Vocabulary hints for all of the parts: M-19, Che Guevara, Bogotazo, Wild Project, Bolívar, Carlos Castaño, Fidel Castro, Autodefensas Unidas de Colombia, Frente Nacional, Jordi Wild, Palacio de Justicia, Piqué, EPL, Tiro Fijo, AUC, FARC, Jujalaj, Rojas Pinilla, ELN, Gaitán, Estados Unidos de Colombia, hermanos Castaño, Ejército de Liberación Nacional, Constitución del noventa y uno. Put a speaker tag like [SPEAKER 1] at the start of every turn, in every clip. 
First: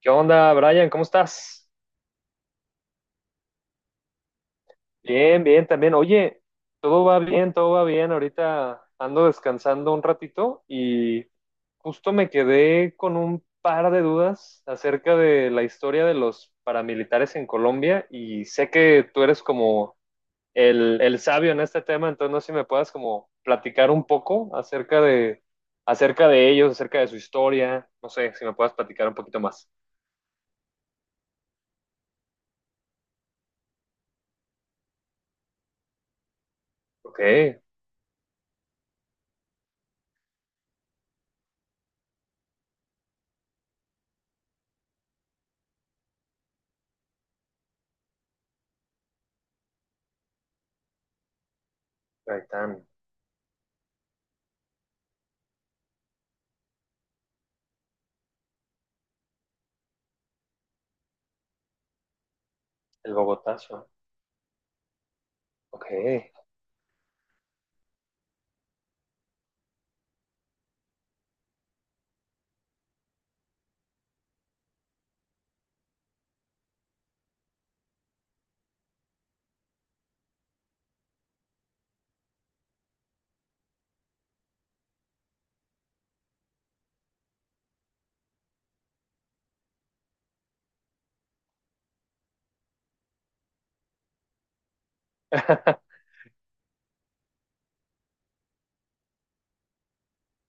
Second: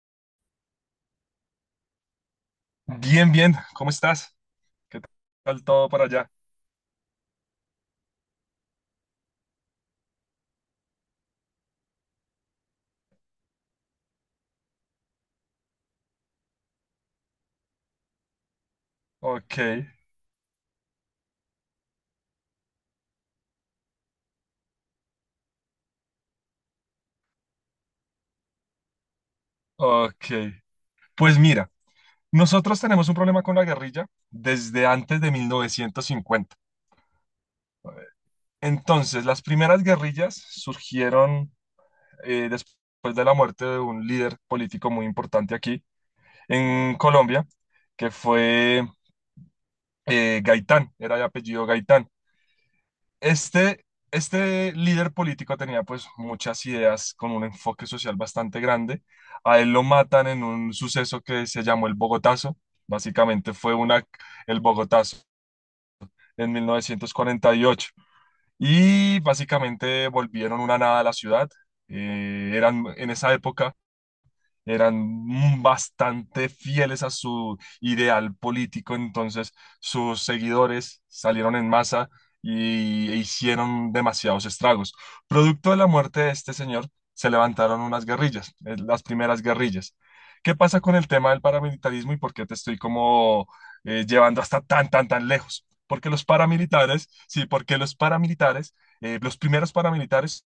[SPEAKER 1] ¿Qué onda, Brian? ¿Cómo estás?
[SPEAKER 2] Bien, bien, ¿cómo estás? ¿Qué
[SPEAKER 1] Bien,
[SPEAKER 2] tal
[SPEAKER 1] bien,
[SPEAKER 2] todo
[SPEAKER 1] también.
[SPEAKER 2] para allá?
[SPEAKER 1] Oye, todo va bien, todo va bien. Ahorita ando descansando un ratito y justo me quedé con un par de dudas acerca de la historia de los paramilitares en Colombia, y sé que tú eres
[SPEAKER 2] Ok,
[SPEAKER 1] como el sabio en este tema. Entonces no sé si me puedas como platicar un poco acerca de ellos, acerca de su historia. No sé si me puedas platicar un poquito más.
[SPEAKER 2] ok. Pues mira, nosotros tenemos un problema con la guerrilla desde antes de 1950.
[SPEAKER 1] Ok, ahí
[SPEAKER 2] Entonces, las primeras guerrillas surgieron después de la muerte de un líder político muy importante aquí en Colombia, que fue Gaitán, era de apellido Gaitán.
[SPEAKER 1] están,
[SPEAKER 2] Este, este líder político tenía pues muchas ideas con un enfoque social bastante grande. A él lo matan en un suceso que se llamó el Bogotazo.
[SPEAKER 1] el
[SPEAKER 2] Básicamente fue
[SPEAKER 1] Bogotazo.
[SPEAKER 2] una, el Bogotazo
[SPEAKER 1] Ok.
[SPEAKER 2] en 1948. Y ocho. Y básicamente volvieron una nada a la ciudad. Eran en esa época eran bastante fieles a su ideal político, entonces sus seguidores salieron en masa y e hicieron demasiados estragos. Producto de la muerte de este señor, se levantaron unas guerrillas, las primeras guerrillas. ¿Qué pasa con el tema del paramilitarismo y por qué te estoy como llevando hasta tan lejos? Porque los paramilitares, los primeros paramilitares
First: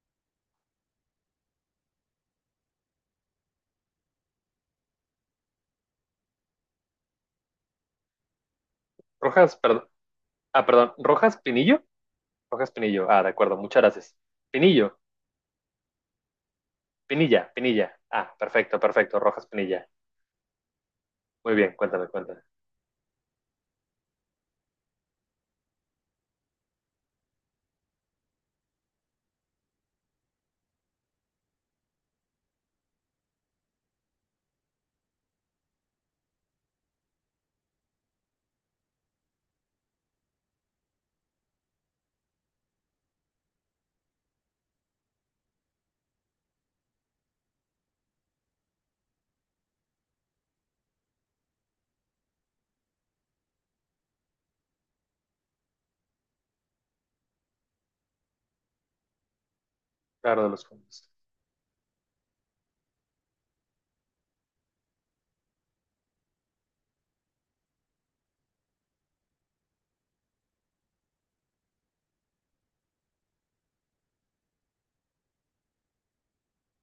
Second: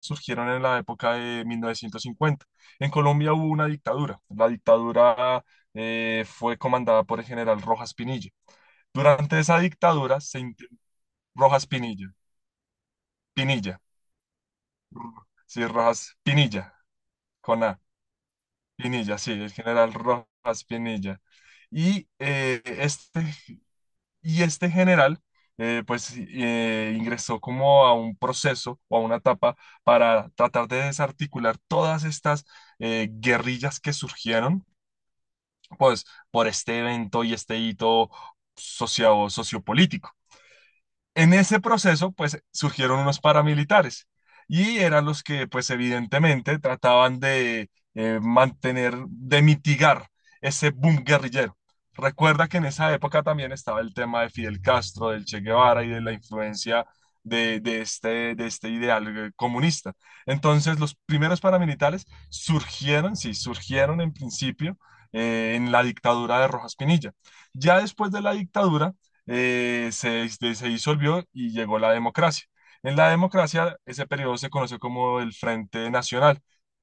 [SPEAKER 2] surgieron en la época de 1950. En Colombia hubo una dictadura. La dictadura fue comandada por el general Rojas Pinilla. Durante
[SPEAKER 1] Rojas,
[SPEAKER 2] esa
[SPEAKER 1] perdón.
[SPEAKER 2] dictadura se
[SPEAKER 1] Ah,
[SPEAKER 2] int-
[SPEAKER 1] perdón. Rojas
[SPEAKER 2] Rojas
[SPEAKER 1] Pinillo.
[SPEAKER 2] Pinilla,
[SPEAKER 1] Rojas Pinillo. Ah, de acuerdo.
[SPEAKER 2] Pinilla,
[SPEAKER 1] Muchas gracias. Pinillo.
[SPEAKER 2] Sí, Rojas Pinilla,
[SPEAKER 1] Pinilla.
[SPEAKER 2] con A,
[SPEAKER 1] Pinilla. Ah, perfecto, perfecto.
[SPEAKER 2] Pinilla, sí,
[SPEAKER 1] Rojas
[SPEAKER 2] el
[SPEAKER 1] Pinilla.
[SPEAKER 2] general Rojas Pinilla.
[SPEAKER 1] Muy bien. Cuéntame,
[SPEAKER 2] Y
[SPEAKER 1] cuéntame.
[SPEAKER 2] eh, este Y este general, pues sí, ingresó como a un proceso o a una etapa para tratar de desarticular todas estas guerrillas que surgieron, pues por este evento y este hito sociopolítico. En ese proceso, pues surgieron unos paramilitares y eran los que, pues evidentemente, trataban de mantener, de mitigar ese boom guerrillero. Recuerda que en esa época también estaba el tema de Fidel Castro, del Che Guevara y de la influencia de este ideal comunista.
[SPEAKER 1] Claro, de los
[SPEAKER 2] Entonces, los
[SPEAKER 1] fondos.
[SPEAKER 2] primeros paramilitares surgieron, sí, surgieron en principio en la dictadura de Rojas Pinilla. Ya después de la dictadura, se disolvió y llegó la democracia. En la democracia, ese periodo se conoció como el Frente Nacional.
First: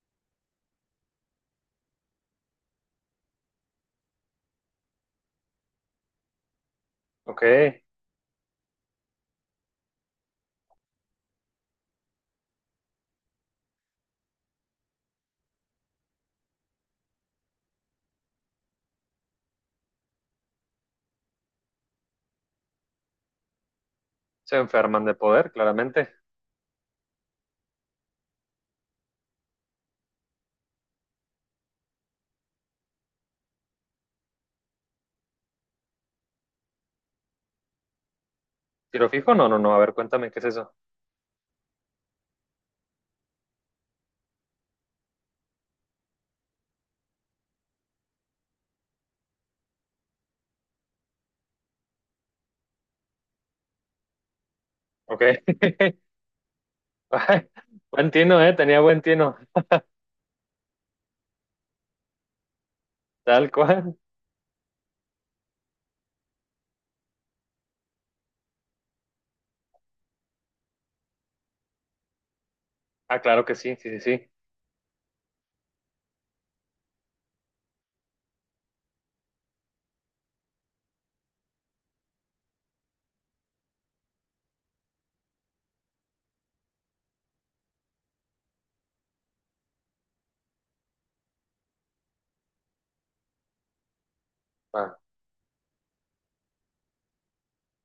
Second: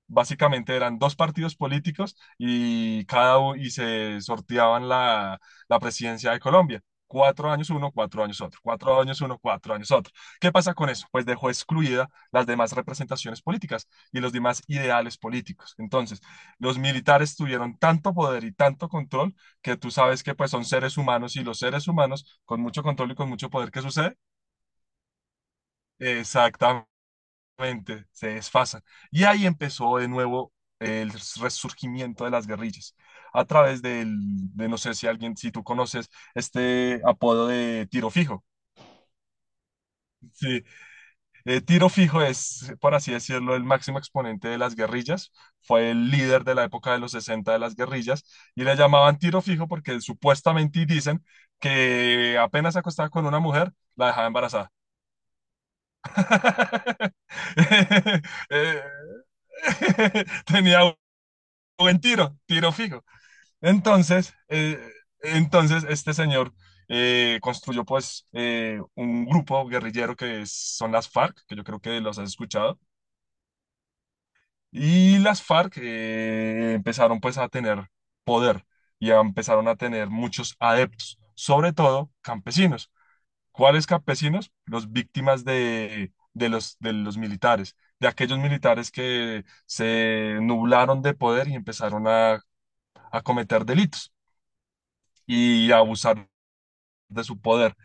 [SPEAKER 2] Básicamente eran dos partidos políticos y se sorteaban la presidencia de Colombia.
[SPEAKER 1] Ok.
[SPEAKER 2] Cuatro años uno, cuatro años otro, cuatro años uno, cuatro años otro. ¿Qué pasa con eso? Pues dejó excluida las demás representaciones políticas y los demás ideales políticos. Entonces, los militares tuvieron tanto poder y tanto control que tú sabes que pues son seres humanos y los seres humanos con mucho control y con mucho poder, ¿qué sucede?
[SPEAKER 1] Se enferman de poder, claramente.
[SPEAKER 2] Exactamente, se desfasan. Y ahí empezó de nuevo el resurgimiento de las guerrillas a través de no sé si alguien, si tú conoces este apodo de tiro fijo.
[SPEAKER 1] ¿Tiro fijo? No, no, no. A ver, cuéntame, ¿qué es
[SPEAKER 2] Sí,
[SPEAKER 1] eso?
[SPEAKER 2] Tiro Fijo es, por así decirlo, el máximo exponente de las guerrillas. Fue el líder de la época de los 60 de las guerrillas y le llamaban Tiro Fijo porque supuestamente y dicen que apenas se acostaba con una mujer, la dejaba embarazada.
[SPEAKER 1] Ok. Ay, buen tino, ¿eh? Tenía
[SPEAKER 2] Eh,
[SPEAKER 1] buen tino.
[SPEAKER 2] Tenía buen tiro, tiro fijo.
[SPEAKER 1] Tal cual.
[SPEAKER 2] Entonces, eh, entonces este señor construyó pues un grupo guerrillero son las FARC, que yo creo que los has escuchado.
[SPEAKER 1] Ah, claro que sí, sí, sí, sí.
[SPEAKER 2] Y las FARC empezaron pues a tener poder empezaron a tener muchos adeptos, sobre todo campesinos. ¿Cuáles campesinos? Los víctimas de de los militares, de aquellos militares que se nublaron de poder y empezaron a cometer delitos
[SPEAKER 1] Ah,
[SPEAKER 2] y a abusar de su poder.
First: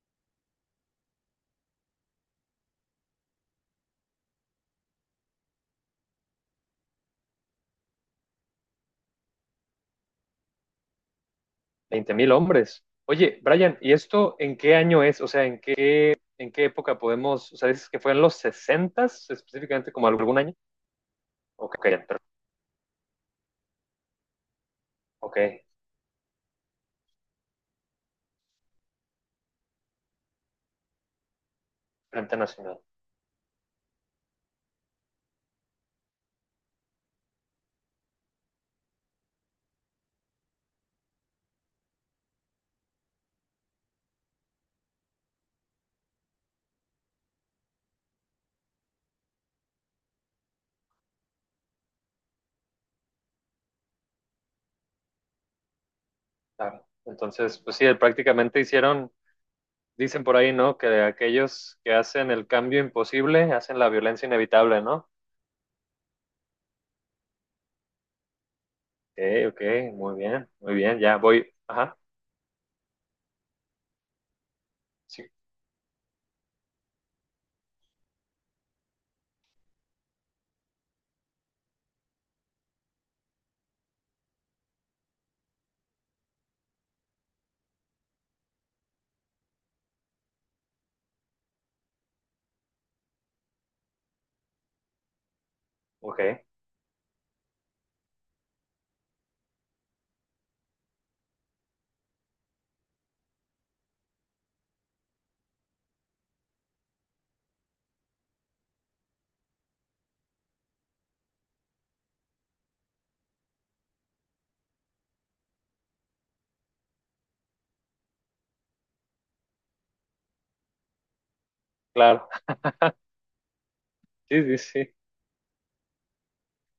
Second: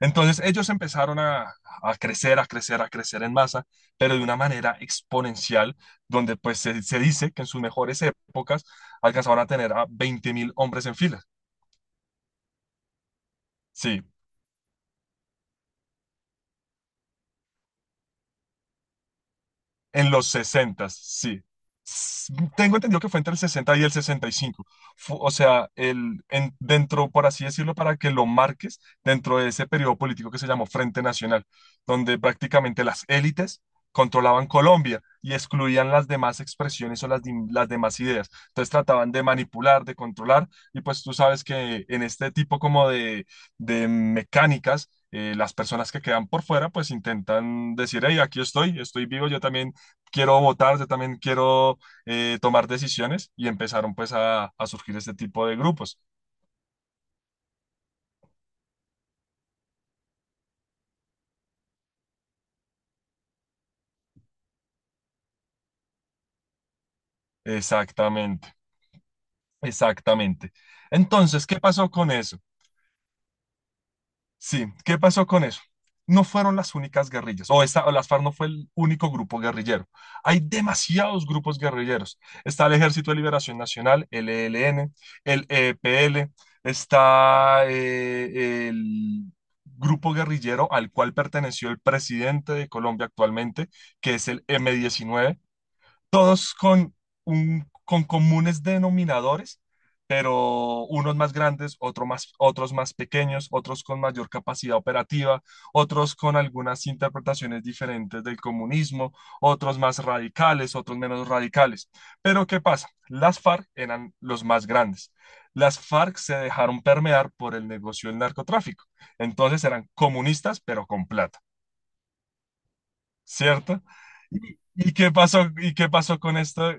[SPEAKER 2] Entonces ellos empezaron a crecer, a crecer, a crecer en masa, pero de una manera exponencial, donde se dice que en sus mejores épocas alcanzaban a tener a 20 mil hombres en fila.
[SPEAKER 1] 20 mil hombres. Oye, Brian, ¿y
[SPEAKER 2] Sí,
[SPEAKER 1] esto en qué año es? O sea, ¿en qué época podemos, o sea, dices que fue en los sesentas específicamente, como
[SPEAKER 2] en los
[SPEAKER 1] algún año.
[SPEAKER 2] sesenta, sí.
[SPEAKER 1] Ok, pero-
[SPEAKER 2] Tengo entendido que fue entre el 60 y el sesenta y cinco. O
[SPEAKER 1] ok,
[SPEAKER 2] sea, dentro, por así decirlo, para que lo marques, dentro de ese periodo político que se llamó Frente Nacional, donde
[SPEAKER 1] Frente Nacional,
[SPEAKER 2] prácticamente las élites controlaban Colombia y excluían las demás expresiones o las demás ideas. Entonces trataban de manipular, de controlar, y pues tú sabes que en este tipo como de mecánicas, las personas que quedan por fuera, pues intentan decir, hey, aquí estoy, estoy vivo, yo también quiero votar, yo también quiero tomar decisiones y empezaron pues a surgir este tipo de grupos.
[SPEAKER 1] claro. Entonces, pues sí, prácticamente hicieron, dicen por ahí, ¿no?, que aquellos que hacen el cambio imposible hacen la violencia inevitable, ¿no?
[SPEAKER 2] Exactamente,
[SPEAKER 1] Ok, ok,
[SPEAKER 2] exactamente.
[SPEAKER 1] muy bien, ya voy.
[SPEAKER 2] Entonces, ¿qué pasó
[SPEAKER 1] Ajá,
[SPEAKER 2] con eso? Sí, ¿qué
[SPEAKER 1] sí,
[SPEAKER 2] pasó con eso? No fueron las únicas guerrillas, o las FARC no fue el único grupo guerrillero. Hay demasiados grupos guerrilleros. Está el Ejército de Liberación Nacional, el ELN, el EPL, está el grupo guerrillero al cual perteneció el presidente de Colombia actualmente, que es el M-19,
[SPEAKER 1] ok,
[SPEAKER 2] todos con, con comunes denominadores, pero unos más grandes, otro más, otros más pequeños, otros con mayor capacidad operativa, otros con algunas interpretaciones diferentes del comunismo, otros más radicales, otros menos radicales. Pero ¿qué pasa? Las FARC eran los más grandes. Las FARC se dejaron permear por el negocio del narcotráfico. Entonces eran comunistas, pero con plata.
[SPEAKER 1] claro.
[SPEAKER 2] ¿Cierto?
[SPEAKER 1] Sí, sí, sí,
[SPEAKER 2] Y qué pasó con esto,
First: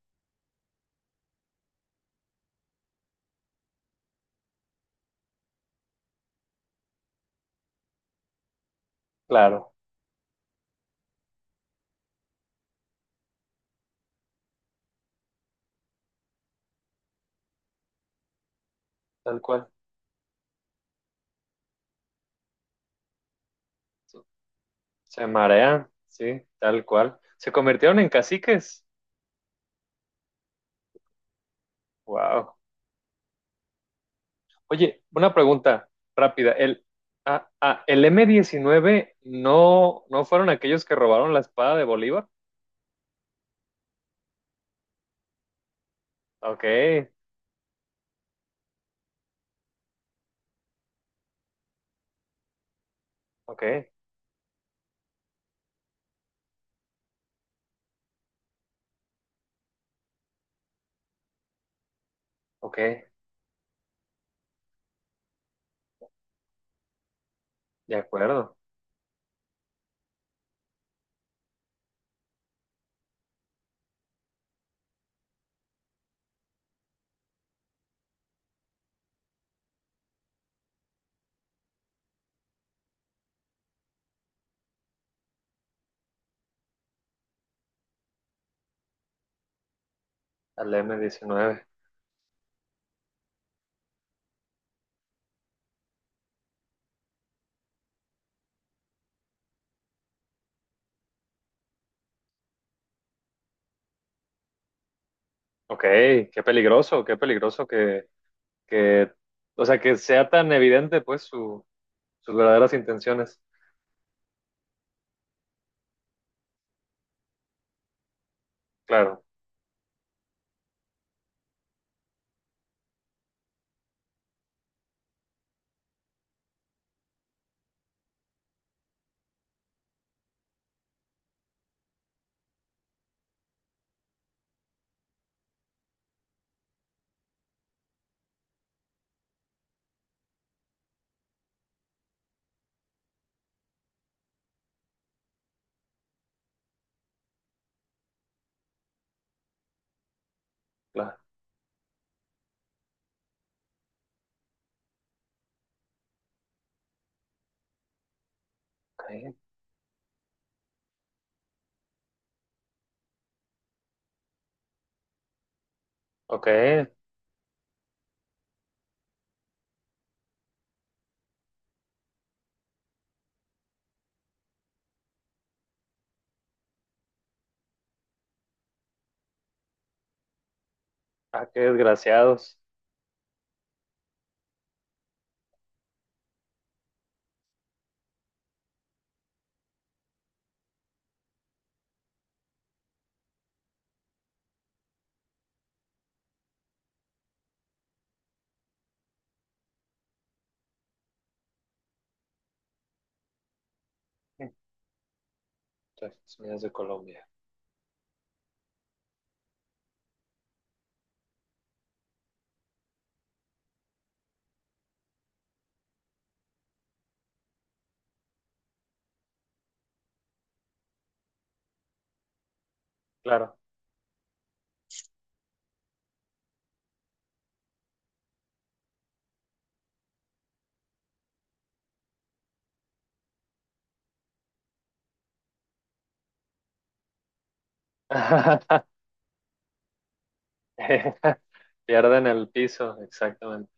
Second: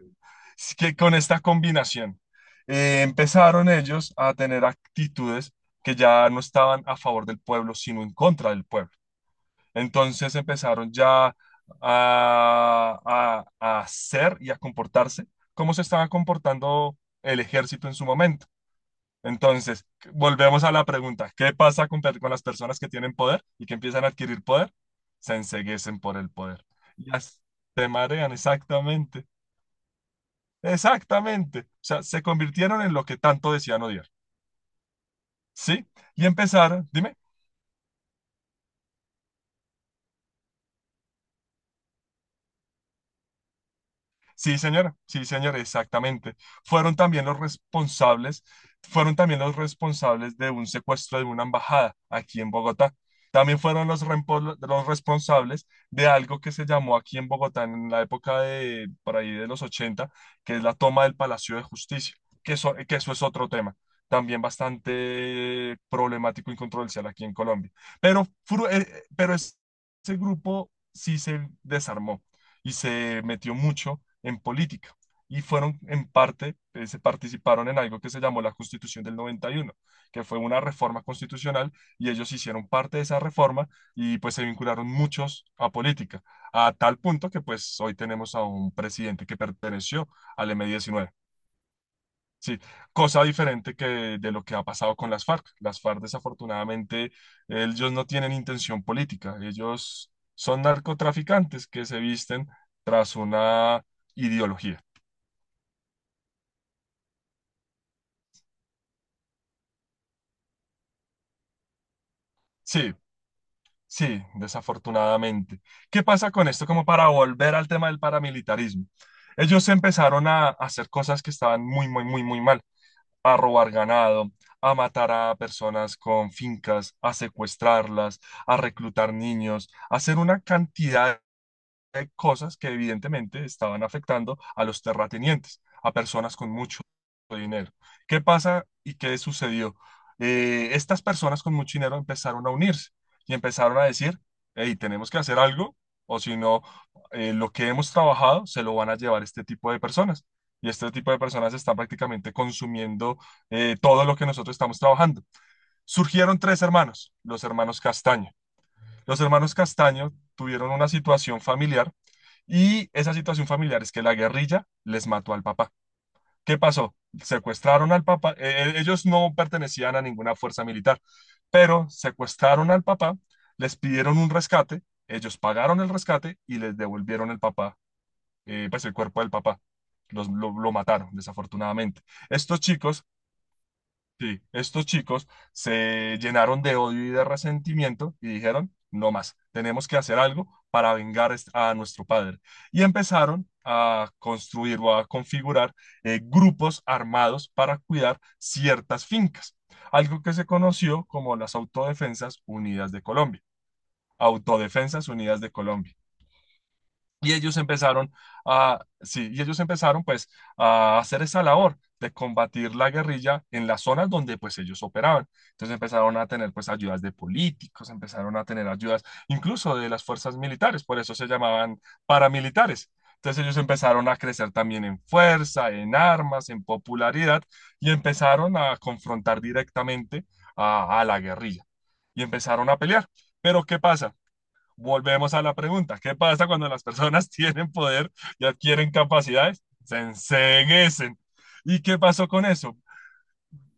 [SPEAKER 2] es que con esta combinación? Empezaron ellos a tener actitudes que ya no estaban a favor del pueblo, sino en contra del pueblo.
[SPEAKER 1] claro,
[SPEAKER 2] Entonces empezaron ya a hacer y a comportarse como se estaba comportando el ejército en su momento.
[SPEAKER 1] tal cual.
[SPEAKER 2] Entonces, volvemos a la pregunta, ¿qué pasa con las personas que tienen poder y que empiezan a adquirir poder?
[SPEAKER 1] Se
[SPEAKER 2] Se
[SPEAKER 1] marean,
[SPEAKER 2] enceguecen por el
[SPEAKER 1] sí,
[SPEAKER 2] poder.
[SPEAKER 1] tal
[SPEAKER 2] Ya
[SPEAKER 1] cual.
[SPEAKER 2] s-
[SPEAKER 1] Se
[SPEAKER 2] Se
[SPEAKER 1] convirtieron en
[SPEAKER 2] marean,
[SPEAKER 1] caciques.
[SPEAKER 2] exactamente, exactamente. O sea, se
[SPEAKER 1] Wow.
[SPEAKER 2] convirtieron en lo que tanto decían odiar,
[SPEAKER 1] Oye, una
[SPEAKER 2] ¿sí?
[SPEAKER 1] pregunta
[SPEAKER 2] Y
[SPEAKER 1] rápida. El,
[SPEAKER 2] empezaron, dime.
[SPEAKER 1] ah, ah, el m diecinueve, no, no fueron aquellos que robaron la espada de Bolívar.
[SPEAKER 2] Sí, señor, exactamente.
[SPEAKER 1] Ok,
[SPEAKER 2] Fueron también los responsables, fueron también los responsables de un secuestro de una embajada aquí en Bogotá. También
[SPEAKER 1] ok,
[SPEAKER 2] fueron los responsables de algo que se llamó aquí en Bogotá en la época de, por ahí de los 80, que es la toma del Palacio de Justicia,
[SPEAKER 1] ok,
[SPEAKER 2] que eso es otro tema, también bastante problemático y controversial aquí en Colombia.
[SPEAKER 1] de
[SPEAKER 2] Pero,
[SPEAKER 1] acuerdo.
[SPEAKER 2] fru- eh, eh, pero es- Ese grupo sí se desarmó y se metió mucho en política y fueron en parte, se participaron en algo que se llamó la Constitución del 91, que fue una reforma constitucional, y ellos hicieron parte de esa reforma y pues se vincularon muchos a política, a tal punto que pues hoy tenemos a un presidente que perteneció al m
[SPEAKER 1] Al m
[SPEAKER 2] diecinueve
[SPEAKER 1] diecinueve.
[SPEAKER 2] Sí, cosa diferente que de lo que ha pasado con las FARC. Las FARC, desafortunadamente, ellos no tienen intención política. Ellos son narcotraficantes que se visten tras una ideología.
[SPEAKER 1] Ok, qué peligroso que, o sea, que sea tan evidente pues su, sus verdaderas
[SPEAKER 2] Sí,
[SPEAKER 1] intenciones.
[SPEAKER 2] sí, desafortunadamente. ¿Qué pasa con esto? Como para volver al tema del paramilitarismo.
[SPEAKER 1] Claro,
[SPEAKER 2] Ellos empezaron a hacer cosas que estaban muy, muy, muy, muy mal. A robar ganado, a matar a personas con fincas, a secuestrarlas, a reclutar niños, a hacer una cantidad de cosas que evidentemente estaban afectando a los terratenientes, a personas con mucho dinero. ¿Qué pasa y qué sucedió? Estas personas con mucho dinero empezaron a unirse y empezaron a decir, hey, tenemos que hacer algo o si no, lo que hemos trabajado se lo van a llevar este tipo de personas. Y este tipo
[SPEAKER 1] claro.
[SPEAKER 2] de personas están prácticamente consumiendo todo lo que nosotros estamos trabajando. Surgieron tres hermanos, los hermanos Castaño. Los
[SPEAKER 1] Ok,
[SPEAKER 2] hermanos Castaño tuvieron una situación familiar y esa situación familiar es que la guerrilla les mató al papá.
[SPEAKER 1] ok.
[SPEAKER 2] ¿Qué pasó? Secuestraron al papá, ellos no pertenecían a ninguna fuerza militar, pero secuestraron al papá, les pidieron un rescate, ellos pagaron el rescate y les devolvieron el papá, pues el cuerpo del papá. Lo mataron,
[SPEAKER 1] Ah, qué
[SPEAKER 2] desafortunadamente.
[SPEAKER 1] desgraciados.
[SPEAKER 2] Estos chicos sí, estos chicos se llenaron de odio y de resentimiento y dijeron, no más, tenemos que hacer algo para vengar a nuestro padre. Y empezaron a construir o a configurar grupos armados para cuidar ciertas fincas, algo que se conoció como las Autodefensas Unidas de Colombia. Autodefensas Unidas de Colombia.
[SPEAKER 1] Estados Unidos de Colombia.
[SPEAKER 2] Y ellos empezaron sí, y ellos empezaron pues a hacer esa labor de combatir la guerrilla en las zonas donde pues ellos operaban. Entonces empezaron a tener pues ayudas de políticos, empezaron a tener ayudas incluso de las fuerzas militares, por eso se llamaban paramilitares. Entonces
[SPEAKER 1] Claro.
[SPEAKER 2] ellos empezaron a crecer también en fuerza, en armas, en popularidad y empezaron a confrontar directamente a la guerrilla y empezaron a pelear. Pero ¿qué pasa? Volvemos a la pregunta, ¿qué pasa cuando las personas tienen poder y adquieren capacidades? Se enseguecen. ¿Y qué
[SPEAKER 1] Pierden
[SPEAKER 2] pasó con
[SPEAKER 1] el
[SPEAKER 2] eso?
[SPEAKER 1] piso, exactamente.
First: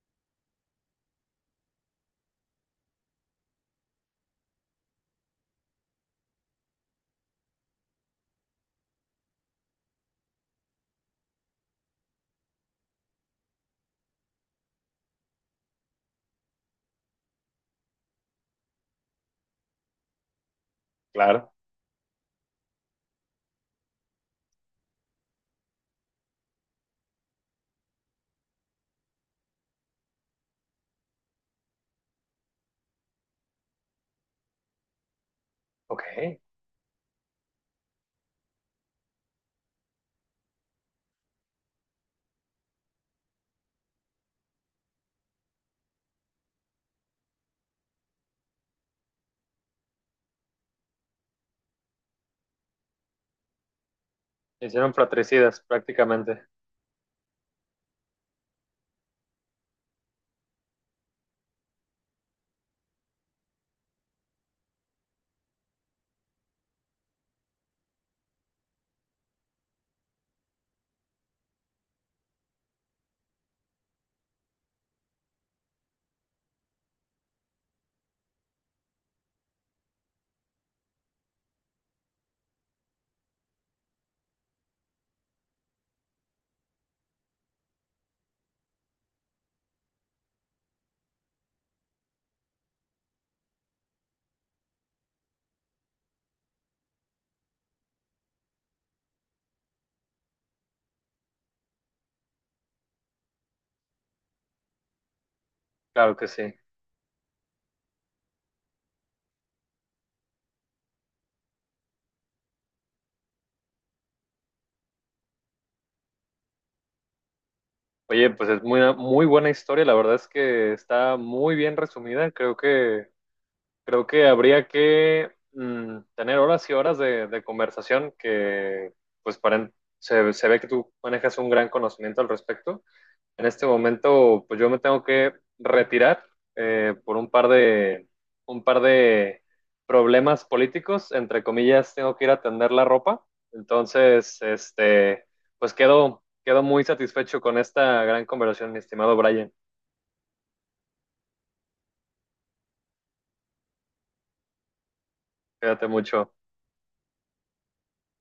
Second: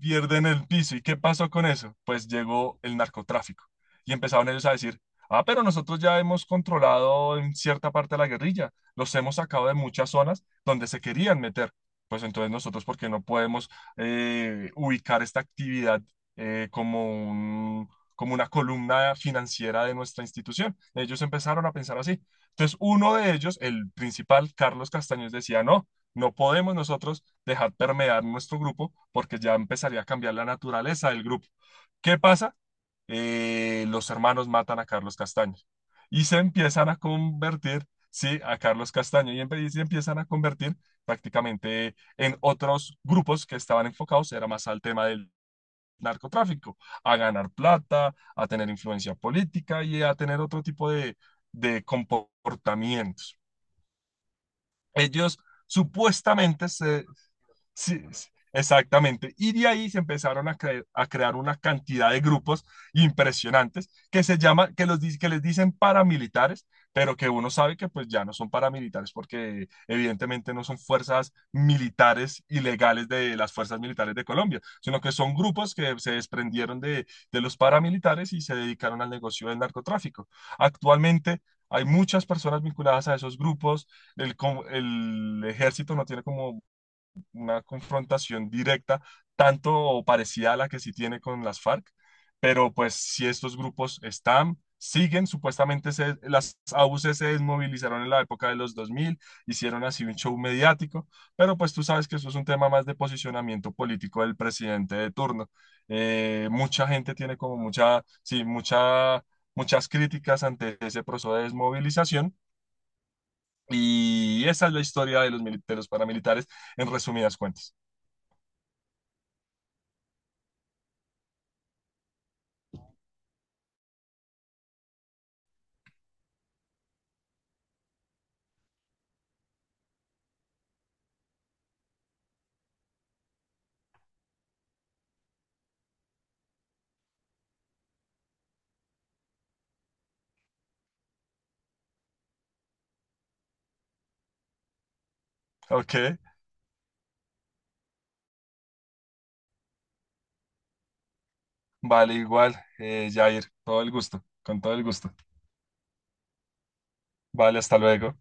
[SPEAKER 2] Pierden el piso. ¿Y qué pasó con eso? Pues llegó el narcotráfico y empezaron ellos a decir, ah, pero nosotros ya hemos controlado en cierta parte de la guerrilla, los hemos sacado de muchas zonas donde se querían meter. Pues entonces nosotros, ¿por qué no podemos ubicar esta actividad eh, como un- como una columna financiera de nuestra institución? Ellos
[SPEAKER 1] Claro,
[SPEAKER 2] empezaron a pensar así. Entonces uno de ellos, el principal, Carlos Castaños, decía, no, no podemos nosotros dejar permear nuestro grupo porque ya empezaría a cambiar la naturaleza del grupo. ¿Qué pasa? Los hermanos matan a Carlos Castaño y
[SPEAKER 1] ok.
[SPEAKER 2] se empiezan a convertir, sí, a Carlos Castaño y se empiezan a convertir prácticamente en otros grupos que estaban enfocados, era más al tema del narcotráfico, a ganar plata, a tener influencia política y a tener otro tipo de comportamientos.
[SPEAKER 1] Hicieron
[SPEAKER 2] Ellos
[SPEAKER 1] fratricidas prácticamente.
[SPEAKER 2] supuestamente se Sí, sí, exactamente. Y de ahí se empezaron a crear una cantidad de grupos impresionantes que se llaman, que les dicen paramilitares, pero que uno sabe que pues ya no son paramilitares porque evidentemente no son fuerzas militares ilegales de las fuerzas militares de Colombia, sino que son grupos que se desprendieron de los paramilitares y se dedicaron al negocio del narcotráfico. Actualmente... hay muchas personas vinculadas a esos grupos. El ejército no tiene como una confrontación directa, tanto o parecida a la que sí tiene con las FARC, pero pues si estos grupos están, siguen, las AUC se desmovilizaron en la época de los 2000, hicieron así un show mediático, pero pues tú sabes que eso es un tema más de posicionamiento político del presidente de turno.
[SPEAKER 1] Claro que sí.
[SPEAKER 2] Mucha gente tiene como mucha, sí, mucha, muchas críticas ante ese proceso de desmovilización. Y esa es la historia de de los paramilitares, en resumidas cuentas.
[SPEAKER 1] Oye, pues es muy, muy buena historia. La verdad es que está muy bien resumida. Creo que habría que tener horas y horas de conversación que, pues, para, se ve que tú manejas un gran conocimiento al respecto. En este momento, pues yo me tengo que retirar por un par de problemas políticos, entre comillas. Tengo que ir a tender la ropa. Entonces, este, pues
[SPEAKER 2] Ok,
[SPEAKER 1] quedo muy satisfecho con esta gran conversación, mi estimado Brian.
[SPEAKER 2] vale, igual, Jair, todo el gusto, con todo el gusto.
[SPEAKER 1] Quédate mucho.
[SPEAKER 2] Vale, hasta luego.